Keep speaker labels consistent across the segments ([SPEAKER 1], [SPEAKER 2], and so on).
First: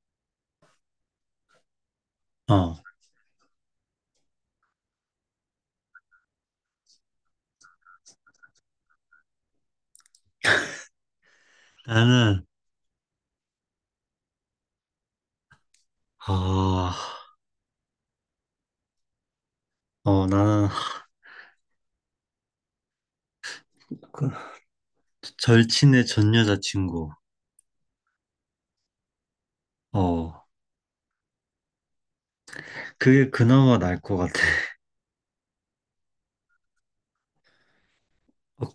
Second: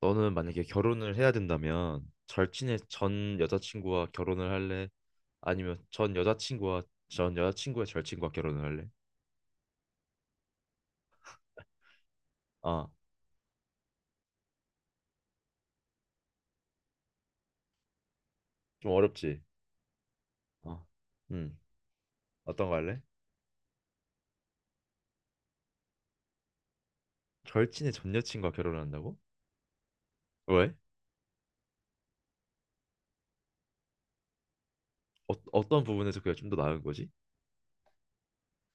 [SPEAKER 1] 너는 만약에 결혼을 해야 된다면
[SPEAKER 2] 어,
[SPEAKER 1] 절친의 전 여자친구와 결혼을 할래? 아니면 전 여자친구와 전 여자친구의 절친과 결혼을 할래?
[SPEAKER 2] 나는,
[SPEAKER 1] 아,
[SPEAKER 2] 아,
[SPEAKER 1] 좀 어렵지.
[SPEAKER 2] 나는
[SPEAKER 1] 어. 음, 어떤 거 할래?
[SPEAKER 2] 그 절친의 전 여자친구.
[SPEAKER 1] 절친의 전 여친과 결혼한다고?
[SPEAKER 2] 어,
[SPEAKER 1] 왜?
[SPEAKER 2] 그게 그나마 나을 것 같아.
[SPEAKER 1] 어, 어떤 부분에서 그게 좀 더 나은 거지?
[SPEAKER 2] 어,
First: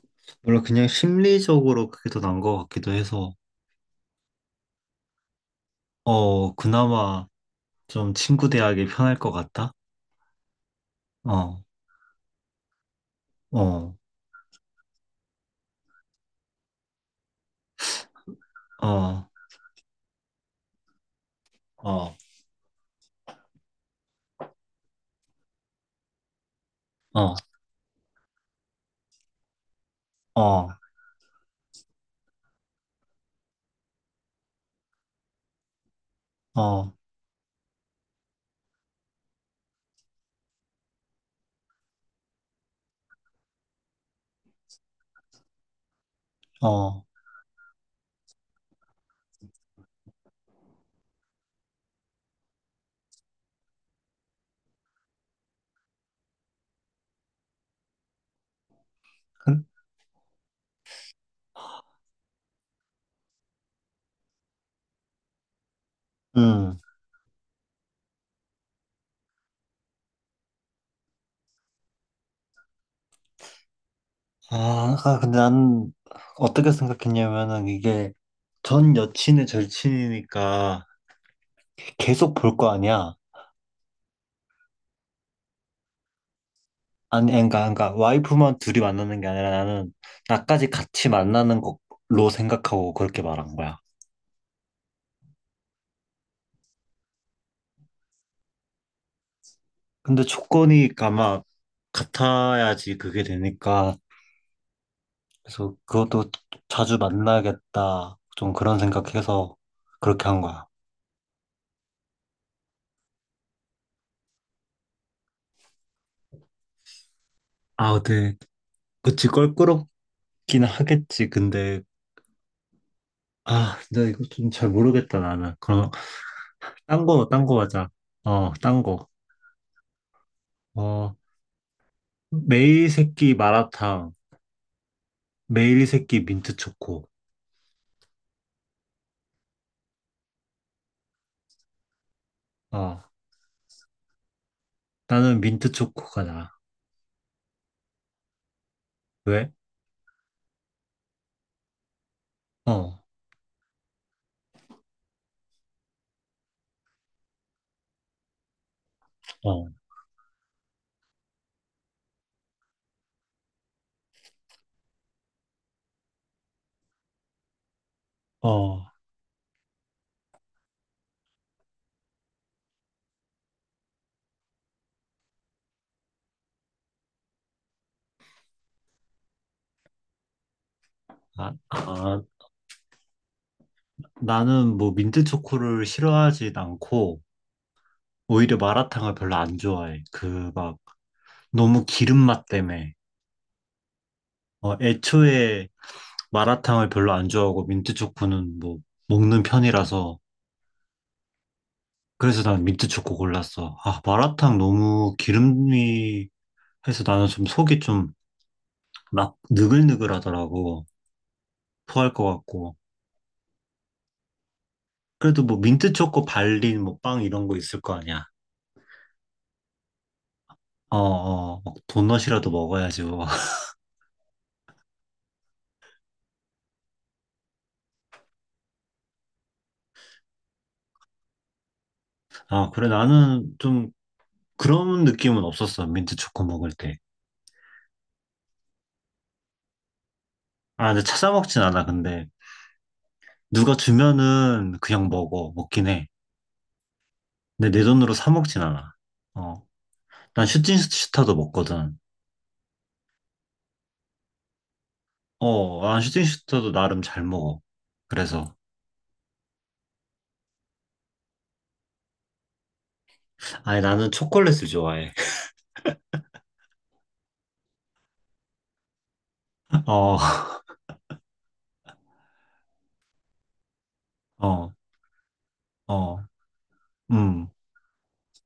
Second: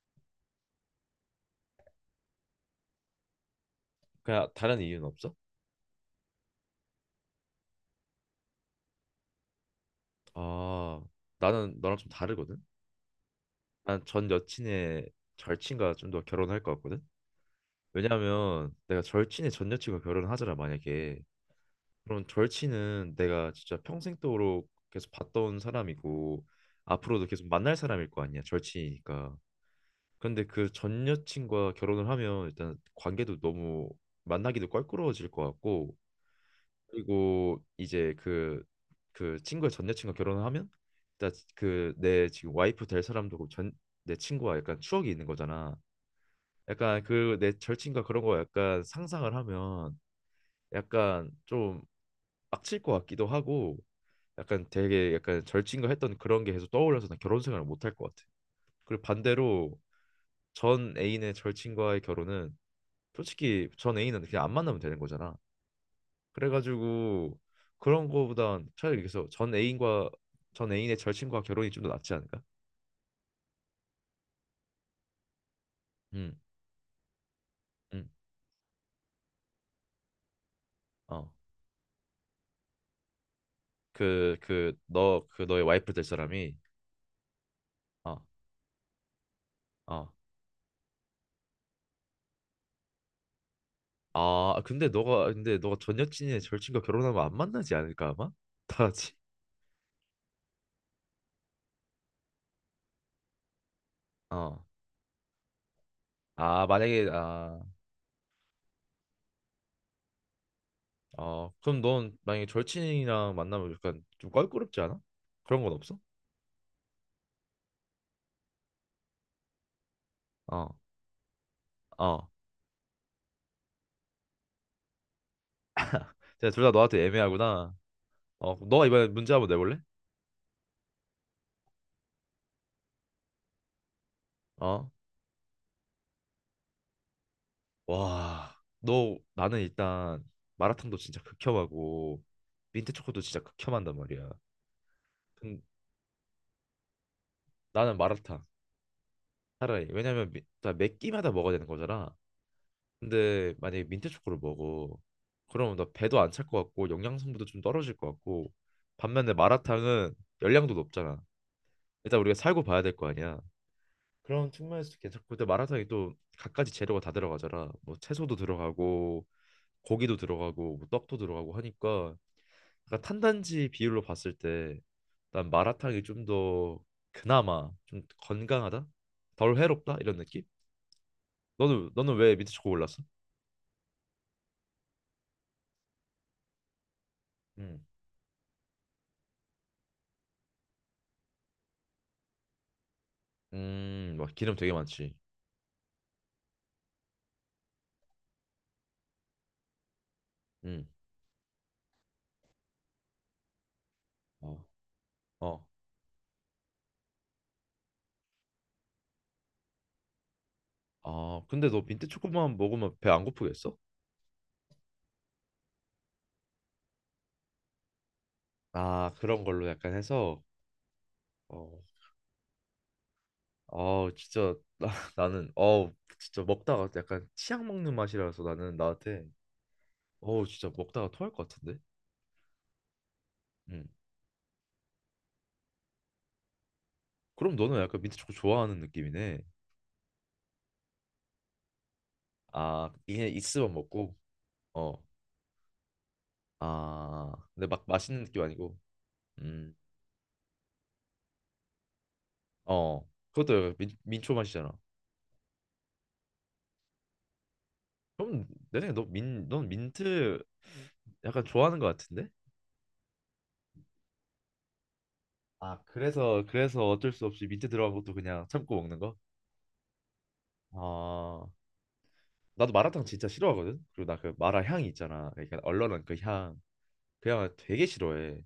[SPEAKER 2] 물론 그냥 심리적으로 그게 더 나은 것 같기도 해서,
[SPEAKER 1] 그냥 다른 이유는 없어?
[SPEAKER 2] 그나마 좀 친구 대하기 편할 것 같다.
[SPEAKER 1] 아,
[SPEAKER 2] 어,
[SPEAKER 1] 나는 너랑 좀 다르거든.
[SPEAKER 2] 어,
[SPEAKER 1] 난 전 여친의 절친과 좀 더 결혼할 것 같거든. 왜냐하면 내가
[SPEAKER 2] 어,
[SPEAKER 1] 절친의 전 여친과 결혼하잖아 을 만약에.
[SPEAKER 2] 어,
[SPEAKER 1] 그런 절친은 내가 진짜 평생도록 계속 봤던 사람이고 앞으로도
[SPEAKER 2] 어,
[SPEAKER 1] 계속 만날 사람일 거 아니야 절친이니까. 근데
[SPEAKER 2] 어,
[SPEAKER 1] 그 전 여친과 결혼을 하면 일단 관계도 너무 만나기도 껄끄러워질 것 같고,
[SPEAKER 2] 어,
[SPEAKER 1] 그리고 이제 그 친구의 전 여친과 결혼을 하면 일단 그 내 지금 와이프 될 사람도 전 내 친구와 약간 추억이 있는 거잖아. 약간
[SPEAKER 2] 어.
[SPEAKER 1] 그 내 절친과 그런 거 약간 상상을 하면 약간 좀막칠것 같기도 하고, 약간 되게 약간 절친과 했던 그런 게 계속 떠올라서 난 결혼 생활을 못 할 것 같아. 그리고
[SPEAKER 2] 근-
[SPEAKER 1] 반대로 전 애인의 절친과의 결혼은 솔직히 전 애인은 그냥 안 만나면 되는 거잖아.
[SPEAKER 2] 음.
[SPEAKER 1] 그래가지고 그런 거보단 차라리 그래서 전 애인과 전 애인의 절친과 결혼이 좀 더 낫지 않을까?
[SPEAKER 2] 아, 아, 근데 난
[SPEAKER 1] 음,
[SPEAKER 2] 어떻게 생각했냐면은
[SPEAKER 1] 음,
[SPEAKER 2] 이게 전 여친의 절친이니까
[SPEAKER 1] 어,
[SPEAKER 2] 계속 볼 거 아니야.
[SPEAKER 1] 너, 그 너의 와이프 될 사람이,
[SPEAKER 2] 아니, 그러니까, 그러니까
[SPEAKER 1] 어,
[SPEAKER 2] 와이프만 둘이 만나는 게 아니라 나는
[SPEAKER 1] 어,
[SPEAKER 2] 나까지 같이 만나는 걸로 생각하고 그렇게 말한 거야.
[SPEAKER 1] 아, 근데 너가 전 여친의 절친과 결혼하면 안 만나지 않을까 아마? 다 같이.
[SPEAKER 2] 근데 조건이 아마 같아야지 그게 되니까
[SPEAKER 1] 어.
[SPEAKER 2] 그래서 그것도
[SPEAKER 1] 아,
[SPEAKER 2] 자주
[SPEAKER 1] 만약에 아
[SPEAKER 2] 만나겠다 좀 그런 생각해서 그렇게 한 거야.
[SPEAKER 1] 어, 그럼 넌 만약에 절친이랑 만나면 약간 좀 껄끄럽지 않아? 그런 건 없어?
[SPEAKER 2] 아, 근데 그치 껄끄럽긴
[SPEAKER 1] 어,
[SPEAKER 2] 하겠지. 근데
[SPEAKER 1] 어.
[SPEAKER 2] 아, 나 이거 좀 잘 모르겠다 나는. 그럼
[SPEAKER 1] 제가 둘 다 너한테
[SPEAKER 2] 딴 거
[SPEAKER 1] 애매하구나.
[SPEAKER 2] 하자. 어,
[SPEAKER 1] 어, 그럼
[SPEAKER 2] 딴
[SPEAKER 1] 너가 이번에
[SPEAKER 2] 거.
[SPEAKER 1] 문제 한번 내볼래?
[SPEAKER 2] 어, 매일 새끼 마라탕,
[SPEAKER 1] 어?
[SPEAKER 2] 매일 새끼 민트 초코.
[SPEAKER 1] 와, 너 나는 일단 마라탕도 진짜 극혐하고 민트
[SPEAKER 2] 어,
[SPEAKER 1] 초코도 진짜 극혐한단 말이야.
[SPEAKER 2] 나는
[SPEAKER 1] 근
[SPEAKER 2] 민트 초코가 나.
[SPEAKER 1] 나는 마라탕
[SPEAKER 2] 왜?
[SPEAKER 1] 차라리 왜냐면 미, 나매 끼마다 먹어야 되는 거잖아.
[SPEAKER 2] 어,
[SPEAKER 1] 근데 만약에 민트 초코를 먹어, 그러면 나 배도 안 찰 것 같고 영양 성분도 좀 떨어질 것 같고, 반면에
[SPEAKER 2] 어,
[SPEAKER 1] 마라탕은 열량도 높잖아. 일단 우리가 살고 봐야 될 거 아니야. 그런 측면에서 괜찮고, 근데 마라탕이 또 갖가지 재료가 다 들어가잖아. 뭐 채소도
[SPEAKER 2] 어.
[SPEAKER 1] 들어가고 고기도 들어가고 뭐 떡도 들어가고 하니까 약간 탄단지 비율로 봤을 때 난 마라탕이 좀 더 그나마 좀 건강하다? 덜 해롭다? 이런 느낌?
[SPEAKER 2] 아,
[SPEAKER 1] 너는
[SPEAKER 2] 아,
[SPEAKER 1] 왜 민트 초코 골랐어?
[SPEAKER 2] 나는 뭐 민트 초코를 싫어하진 않고,
[SPEAKER 1] 음.
[SPEAKER 2] 오히려 마라탕을 별로 안 좋아해. 그 막, 너무 기름 맛 때문에.
[SPEAKER 1] 막 기름 되게 많지.
[SPEAKER 2] 애초에 마라탕을 별로 안 좋아하고, 민트 초코는 뭐, 먹는 편이라서.
[SPEAKER 1] 음.
[SPEAKER 2] 그래서 난 민트 초코 골랐어. 아, 마라탕
[SPEAKER 1] 어.
[SPEAKER 2] 너무
[SPEAKER 1] 어.
[SPEAKER 2] 기름이 해서 나는 좀 속이 좀 막 느글느글하더라고.
[SPEAKER 1] 아, 근데 너 민트
[SPEAKER 2] 토할 것
[SPEAKER 1] 초코만
[SPEAKER 2] 같고.
[SPEAKER 1] 먹으면 배 안 고프겠어?
[SPEAKER 2] 그래도 뭐 민트 초코 발린 뭐 빵 이런 거 있을 거 아니야.
[SPEAKER 1] 아, 그런 걸로 약간 해서
[SPEAKER 2] 어, 어, 막
[SPEAKER 1] 어,
[SPEAKER 2] 도넛이라도 먹어야지 뭐.
[SPEAKER 1] 아 진짜 나, 나는 어 진짜 먹다가 약간 치약 먹는 맛이라서 나는 나한테 어 진짜 먹다가 토할 것 같은데.
[SPEAKER 2] 아, 그래 나는
[SPEAKER 1] 음.
[SPEAKER 2] 좀 그런 느낌은 없었어. 민트 초코 먹을 때.
[SPEAKER 1] 그럼 너는 약간 민트 초코 좋아하는 느낌이네.
[SPEAKER 2] 아, 근데 찾아 먹진 않아. 근데
[SPEAKER 1] 아 이게 있으면
[SPEAKER 2] 누가
[SPEAKER 1] 먹고
[SPEAKER 2] 주면은 그냥 먹어. 먹긴 해.
[SPEAKER 1] 어 아 근데
[SPEAKER 2] 근데
[SPEAKER 1] 막
[SPEAKER 2] 내 돈으로
[SPEAKER 1] 맛있는
[SPEAKER 2] 사
[SPEAKER 1] 느낌
[SPEAKER 2] 먹진
[SPEAKER 1] 아니고
[SPEAKER 2] 않아. 어, 난 슈팅슈타도 먹거든.
[SPEAKER 1] 음어 그것도 약간 민, 민초 맛이잖아.
[SPEAKER 2] 어, 난 슈팅슈타도 나름 잘 먹어.
[SPEAKER 1] 그럼
[SPEAKER 2] 그래서
[SPEAKER 1] 내 생각에 너민넌 민트 약간 좋아하는 것 같은데.
[SPEAKER 2] 아니 나는 초콜릿을 좋아해.
[SPEAKER 1] 아 그래서 그래서 어쩔 수 없이 민트 들어간 것도 그냥 참고 먹는 거?
[SPEAKER 2] 어,
[SPEAKER 1] 아 나도 마라탕 진짜 싫어하거든. 그리고 나 그 마라
[SPEAKER 2] 어,
[SPEAKER 1] 향이 있잖아. 그러니까 얼얼한 그
[SPEAKER 2] 어,
[SPEAKER 1] 향. 그
[SPEAKER 2] 음.
[SPEAKER 1] 향을 되게 싫어해.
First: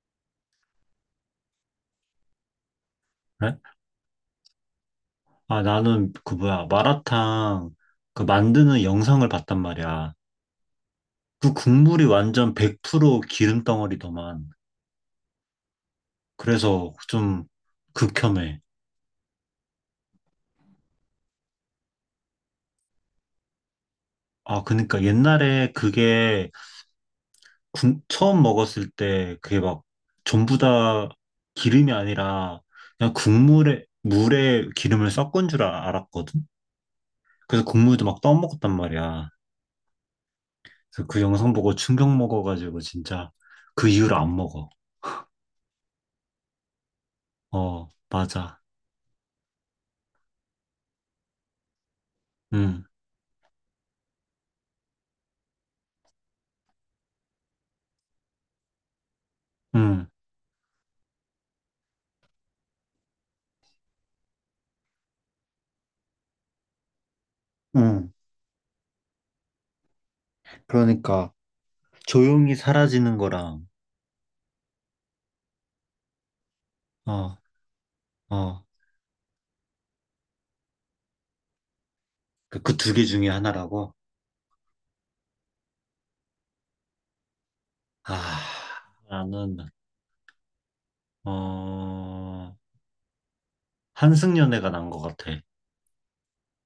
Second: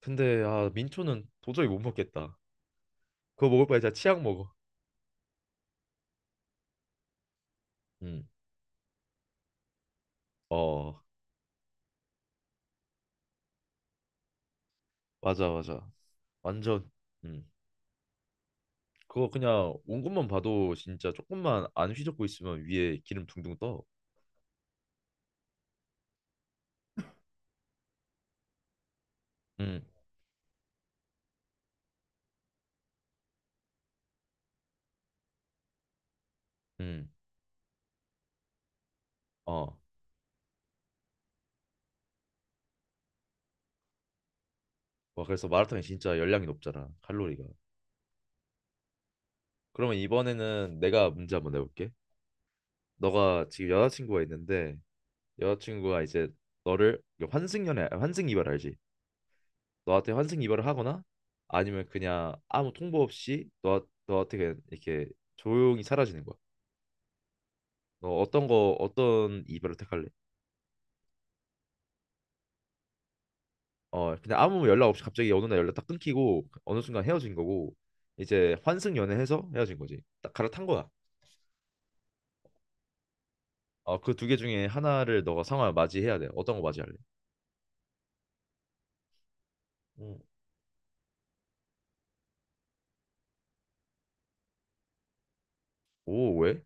[SPEAKER 1] 근데 아 민초는 도저히 못 먹겠다. 그거
[SPEAKER 2] 그래?
[SPEAKER 1] 먹을 바에 진짜 치약 먹어.
[SPEAKER 2] 아, 나는 그 뭐야, 마라탕 그
[SPEAKER 1] 음.
[SPEAKER 2] 만드는 영상을 봤단 말이야.
[SPEAKER 1] 어
[SPEAKER 2] 그 국물이 완전 100% 기름 덩어리더만.
[SPEAKER 1] 맞아, 맞아. 완전.
[SPEAKER 2] 그래서 좀
[SPEAKER 1] 음.
[SPEAKER 2] 극혐해.
[SPEAKER 1] 그거 그냥 온 것만 봐도 진짜 조금만 안 휘젓고 있으면 위에 기름 둥둥 떠.
[SPEAKER 2] 아, 그러니까 옛날에 그게 처음 먹었을 때 그게 막
[SPEAKER 1] 음.
[SPEAKER 2] 전부 다 기름이 아니라 그냥 국물에, 물에 기름을 섞은 줄 알았거든?
[SPEAKER 1] 음.
[SPEAKER 2] 그래서 국물도 막 떠먹었단 말이야.
[SPEAKER 1] 어.
[SPEAKER 2] 그래서 그 영상 보고 충격 먹어가지고 진짜 그 이후로 안 먹어.
[SPEAKER 1] 와 그래서 마라탕이 진짜 열량이 높잖아 칼로리가.
[SPEAKER 2] 어, 맞아.
[SPEAKER 1] 그러면 이번에는 내가 문제 한번 내볼게.
[SPEAKER 2] 음.
[SPEAKER 1] 너가 지금 여자친구가 있는데 여자친구가 이제 너를 환승연애 환승 이별 알지?
[SPEAKER 2] 응,
[SPEAKER 1] 너한테 환승 이별을 하거나 아니면 그냥 아무 통보 없이 너 너한테 그냥 이렇게 조용히 사라지는 거야.
[SPEAKER 2] 응.
[SPEAKER 1] 너 어떤 이별을 택할래?
[SPEAKER 2] 그러니까 조용히 사라지는 거랑
[SPEAKER 1] 어 그냥 아무 연락 없이 갑자기 어느 날 연락 딱 끊기고 어느 순간 헤어진
[SPEAKER 2] 어,
[SPEAKER 1] 거고 이제
[SPEAKER 2] 어,
[SPEAKER 1] 환승 연애해서 헤어진 거지. 딱 갈아탄 거야.
[SPEAKER 2] 그 두 개 중에 하나라고?
[SPEAKER 1] 어그 두 개 중에 하나를 너가 상황을 맞이해야 돼. 어떤 거 맞이할래?
[SPEAKER 2] 아, 나는
[SPEAKER 1] 음.
[SPEAKER 2] 어, 한승연애가 난 것 같아.
[SPEAKER 1] 오 왜?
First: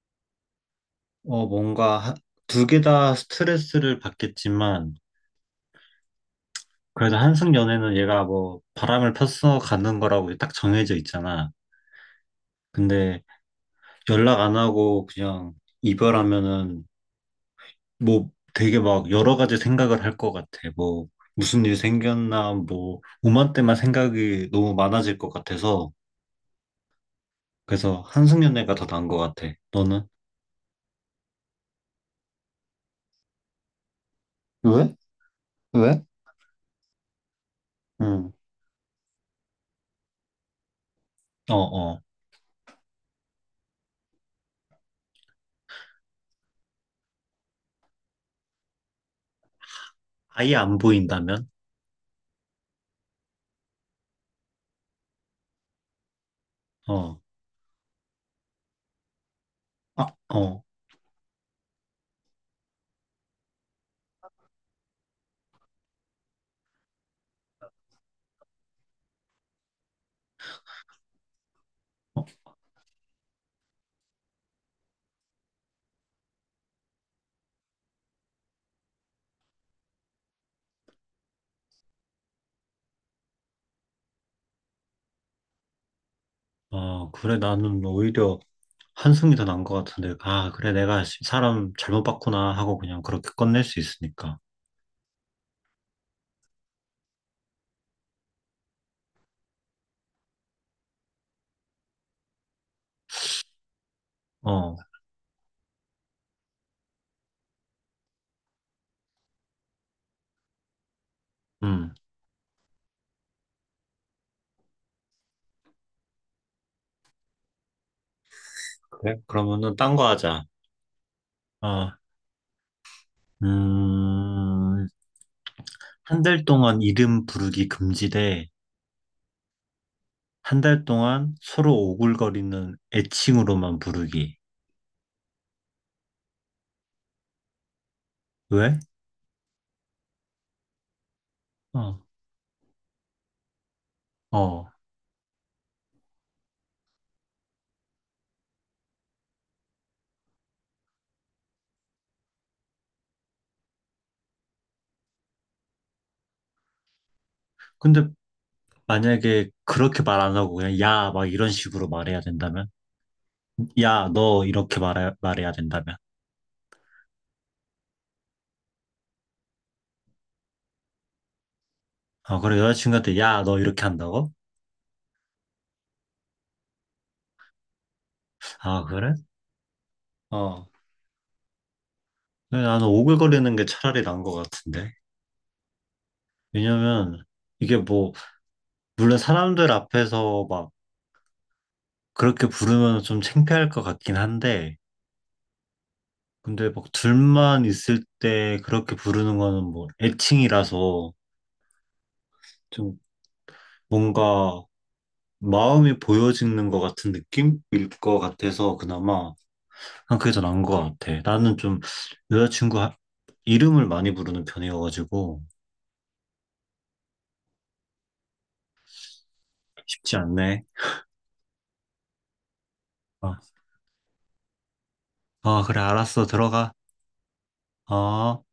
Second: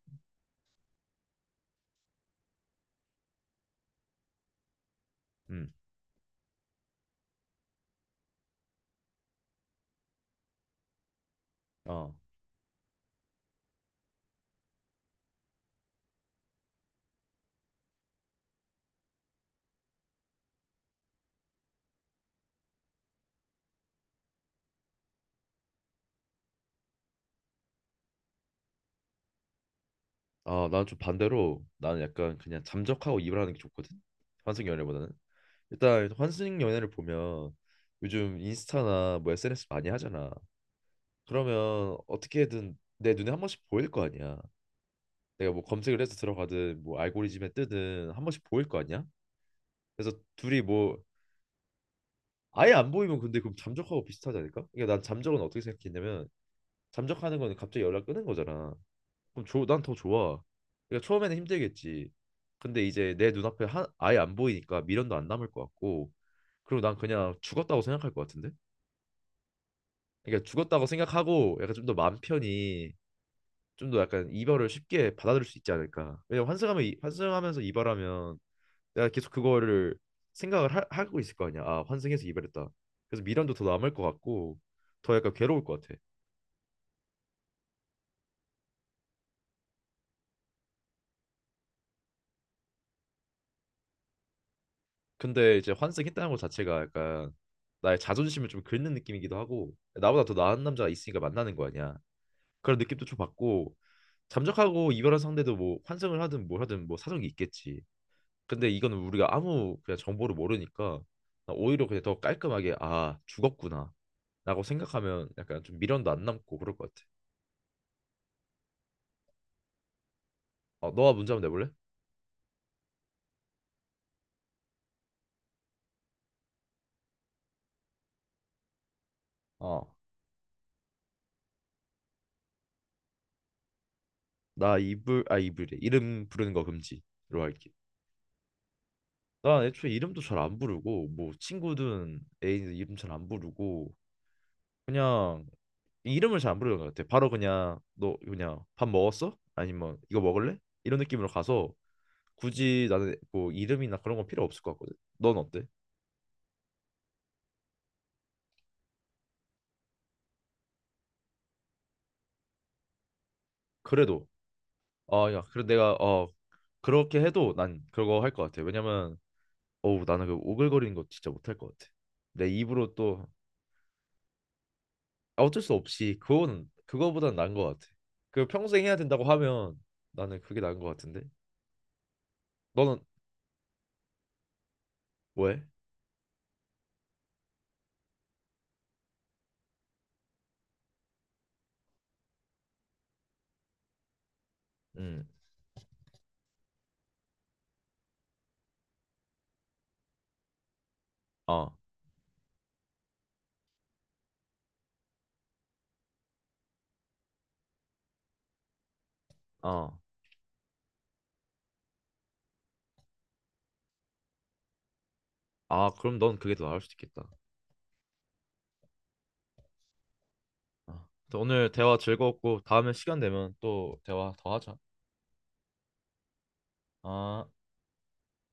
[SPEAKER 2] 어, 뭔가 두 개 다 스트레스를 받겠지만
[SPEAKER 1] 음.
[SPEAKER 2] 그래도 한승연애는 얘가 뭐 바람을 폈어 가는 거라고 딱 정해져 있잖아.
[SPEAKER 1] 어.
[SPEAKER 2] 근데 연락 안 하고 그냥 이별하면은 뭐 되게 막 여러 가지 생각을 할 것 같아. 뭐 무슨 일 생겼나, 뭐 오만 때만 생각이 너무 많아질 것 같아서 그래서 한승연 애가 더 나은 것 같아. 너는?
[SPEAKER 1] 아, 난 좀 반대로 나는 약간 그냥 잠적하고 입을 하는 게 좋거든. 환승
[SPEAKER 2] 왜?
[SPEAKER 1] 연애보다는.
[SPEAKER 2] 왜?
[SPEAKER 1] 일단 환승 연애를 보면
[SPEAKER 2] 응.
[SPEAKER 1] 요즘 인스타나 뭐 SNS 많이 하잖아.
[SPEAKER 2] 어,
[SPEAKER 1] 그러면
[SPEAKER 2] 어.
[SPEAKER 1] 어떻게든 내 눈에 한 번씩 보일 거 아니야. 내가 뭐 검색을 해서 들어가든 뭐 알고리즘에 뜨든 한 번씩 보일 거 아니야. 그래서
[SPEAKER 2] 아예
[SPEAKER 1] 둘이
[SPEAKER 2] 안
[SPEAKER 1] 뭐
[SPEAKER 2] 보인다면?
[SPEAKER 1] 아예 안 보이면 근데 그럼 잠적하고 비슷하지 않을까? 그러니까 난 잠적은 어떻게 생각했냐면
[SPEAKER 2] 어,
[SPEAKER 1] 잠적하는 거는 갑자기 연락 끊은 거잖아. 그럼 조, 난 더
[SPEAKER 2] 아,
[SPEAKER 1] 좋아.
[SPEAKER 2] 어.
[SPEAKER 1] 그러니까 처음에는 힘들겠지. 근데 이제 내 눈앞에 하, 아예 안 보이니까 미련도 안 남을 것 같고, 그리고 난 그냥 죽었다고 생각할 것 같은데? 그러니까 죽었다고 생각하고 약간 좀 더 마음
[SPEAKER 2] 어,
[SPEAKER 1] 편히 좀 더 약간 이별을 쉽게 받아들일 수 있지 않을까? 왜냐면 환승하면 환승하면서 이별하면 내가 계속 그거를 생각을 하고 있을 거 아니야. 아, 환승해서 이별했다. 그래서 미련도 더 남을 것 같고 더 약간 괴로울 것 같아.
[SPEAKER 2] 어, 그래, 나는 오히려 한승이 더 나은 것 같은데, 아, 그래, 내가 사람 잘못 봤구나 하고 그냥 그렇게 끝낼 수 있으니까.
[SPEAKER 1] 근데 이제 환승했다는 것 자체가 약간 나의 자존심을 좀 긁는 느낌이기도 하고 나보다 더 나은 남자가 있으니까 만나는 거 아니야. 그런 느낌도 좀 받고
[SPEAKER 2] 어,
[SPEAKER 1] 잠적하고 이별한 상대도 뭐 환승을 하든 뭘 하든 뭐 사정이 있겠지. 근데 이거는 우리가 아무 그냥 정보를 모르니까 나 오히려
[SPEAKER 2] 음,
[SPEAKER 1] 그냥 더 깔끔하게 아 죽었구나 라고 생각하면 약간 좀 미련도 안 남고 그럴 것 같아.
[SPEAKER 2] 그래, 그러면은 딴 거 하자.
[SPEAKER 1] 어 너가 문제 한번 내볼래?
[SPEAKER 2] 어, 음, 한 달 동안 이름 부르기 금지 돼
[SPEAKER 1] 어
[SPEAKER 2] 한 달 동안 서로 오글거리는 애칭으로만 부르기.
[SPEAKER 1] 나 이불 아 이불이 래 이름 부르는 거 금지로 할게.
[SPEAKER 2] 왜?
[SPEAKER 1] 난 애초에 이름도 잘 안 부르고 뭐
[SPEAKER 2] 어.
[SPEAKER 1] 친구든 애인 이름 잘 안 부르고
[SPEAKER 2] 어.
[SPEAKER 1] 그냥 이름을 잘 안 부르는 것 같아. 바로 그냥 너 그냥 밥 먹었어? 아니면 이거 먹을래? 이런 느낌으로 가서 굳이 나는 뭐 이름이나 그런 건 필요 없을 것 같거든. 넌 어때?
[SPEAKER 2] 근데 만약에 그렇게 말 안 하고 그냥 야, 막 이런 식으로 말해야 된다면? 야,
[SPEAKER 1] 그래도
[SPEAKER 2] 너 이렇게
[SPEAKER 1] 아 야
[SPEAKER 2] 말해야
[SPEAKER 1] 그래 내가
[SPEAKER 2] 된다면?
[SPEAKER 1] 어 그렇게 해도 난 그거 할 것 같아. 왜냐면 어우 나는 그 오글거리는 거 진짜 못 할 것 같아.
[SPEAKER 2] 아,
[SPEAKER 1] 내
[SPEAKER 2] 그래,
[SPEAKER 1] 입으로
[SPEAKER 2] 여자친구한테
[SPEAKER 1] 또
[SPEAKER 2] 야, 너 이렇게 한다고?
[SPEAKER 1] 아, 어쩔 수 없이 그거는 그거보단 나은 것 같아. 그 평생
[SPEAKER 2] 아,
[SPEAKER 1] 해야
[SPEAKER 2] 그래?
[SPEAKER 1] 된다고 하면 나는 그게
[SPEAKER 2] 어.
[SPEAKER 1] 나은 것 같은데.
[SPEAKER 2] 근데 나는
[SPEAKER 1] 너는
[SPEAKER 2] 오글거리는 게 차라리 나은 것 같은데.
[SPEAKER 1] 왜?
[SPEAKER 2] 왜냐면 이게 뭐, 물론 사람들 앞에서 막 그렇게 부르면 좀 창피할 것 같긴 한데,
[SPEAKER 1] 음,
[SPEAKER 2] 근데 막 둘만 있을 때 그렇게 부르는 거는 뭐 애칭이라서
[SPEAKER 1] 어,
[SPEAKER 2] 좀 뭔가 마음이 보여지는 것 같은 느낌일 것 같아서 그나마
[SPEAKER 1] 어.
[SPEAKER 2] 한 그게 더 나은 것 같아. 나는 좀 여자친구 이름을 많이 부르는 편이어가지고
[SPEAKER 1] 아, 그럼 넌 그게 더 나을 수도 있겠다.
[SPEAKER 2] 쉽지 않네.
[SPEAKER 1] 아, 아무튼 오늘 대화 즐거웠고 다음에 시간
[SPEAKER 2] 아,
[SPEAKER 1] 되면 또 대화 더 하자.
[SPEAKER 2] 아, 그래 알았어 들어가.
[SPEAKER 1] 아.
[SPEAKER 2] 어.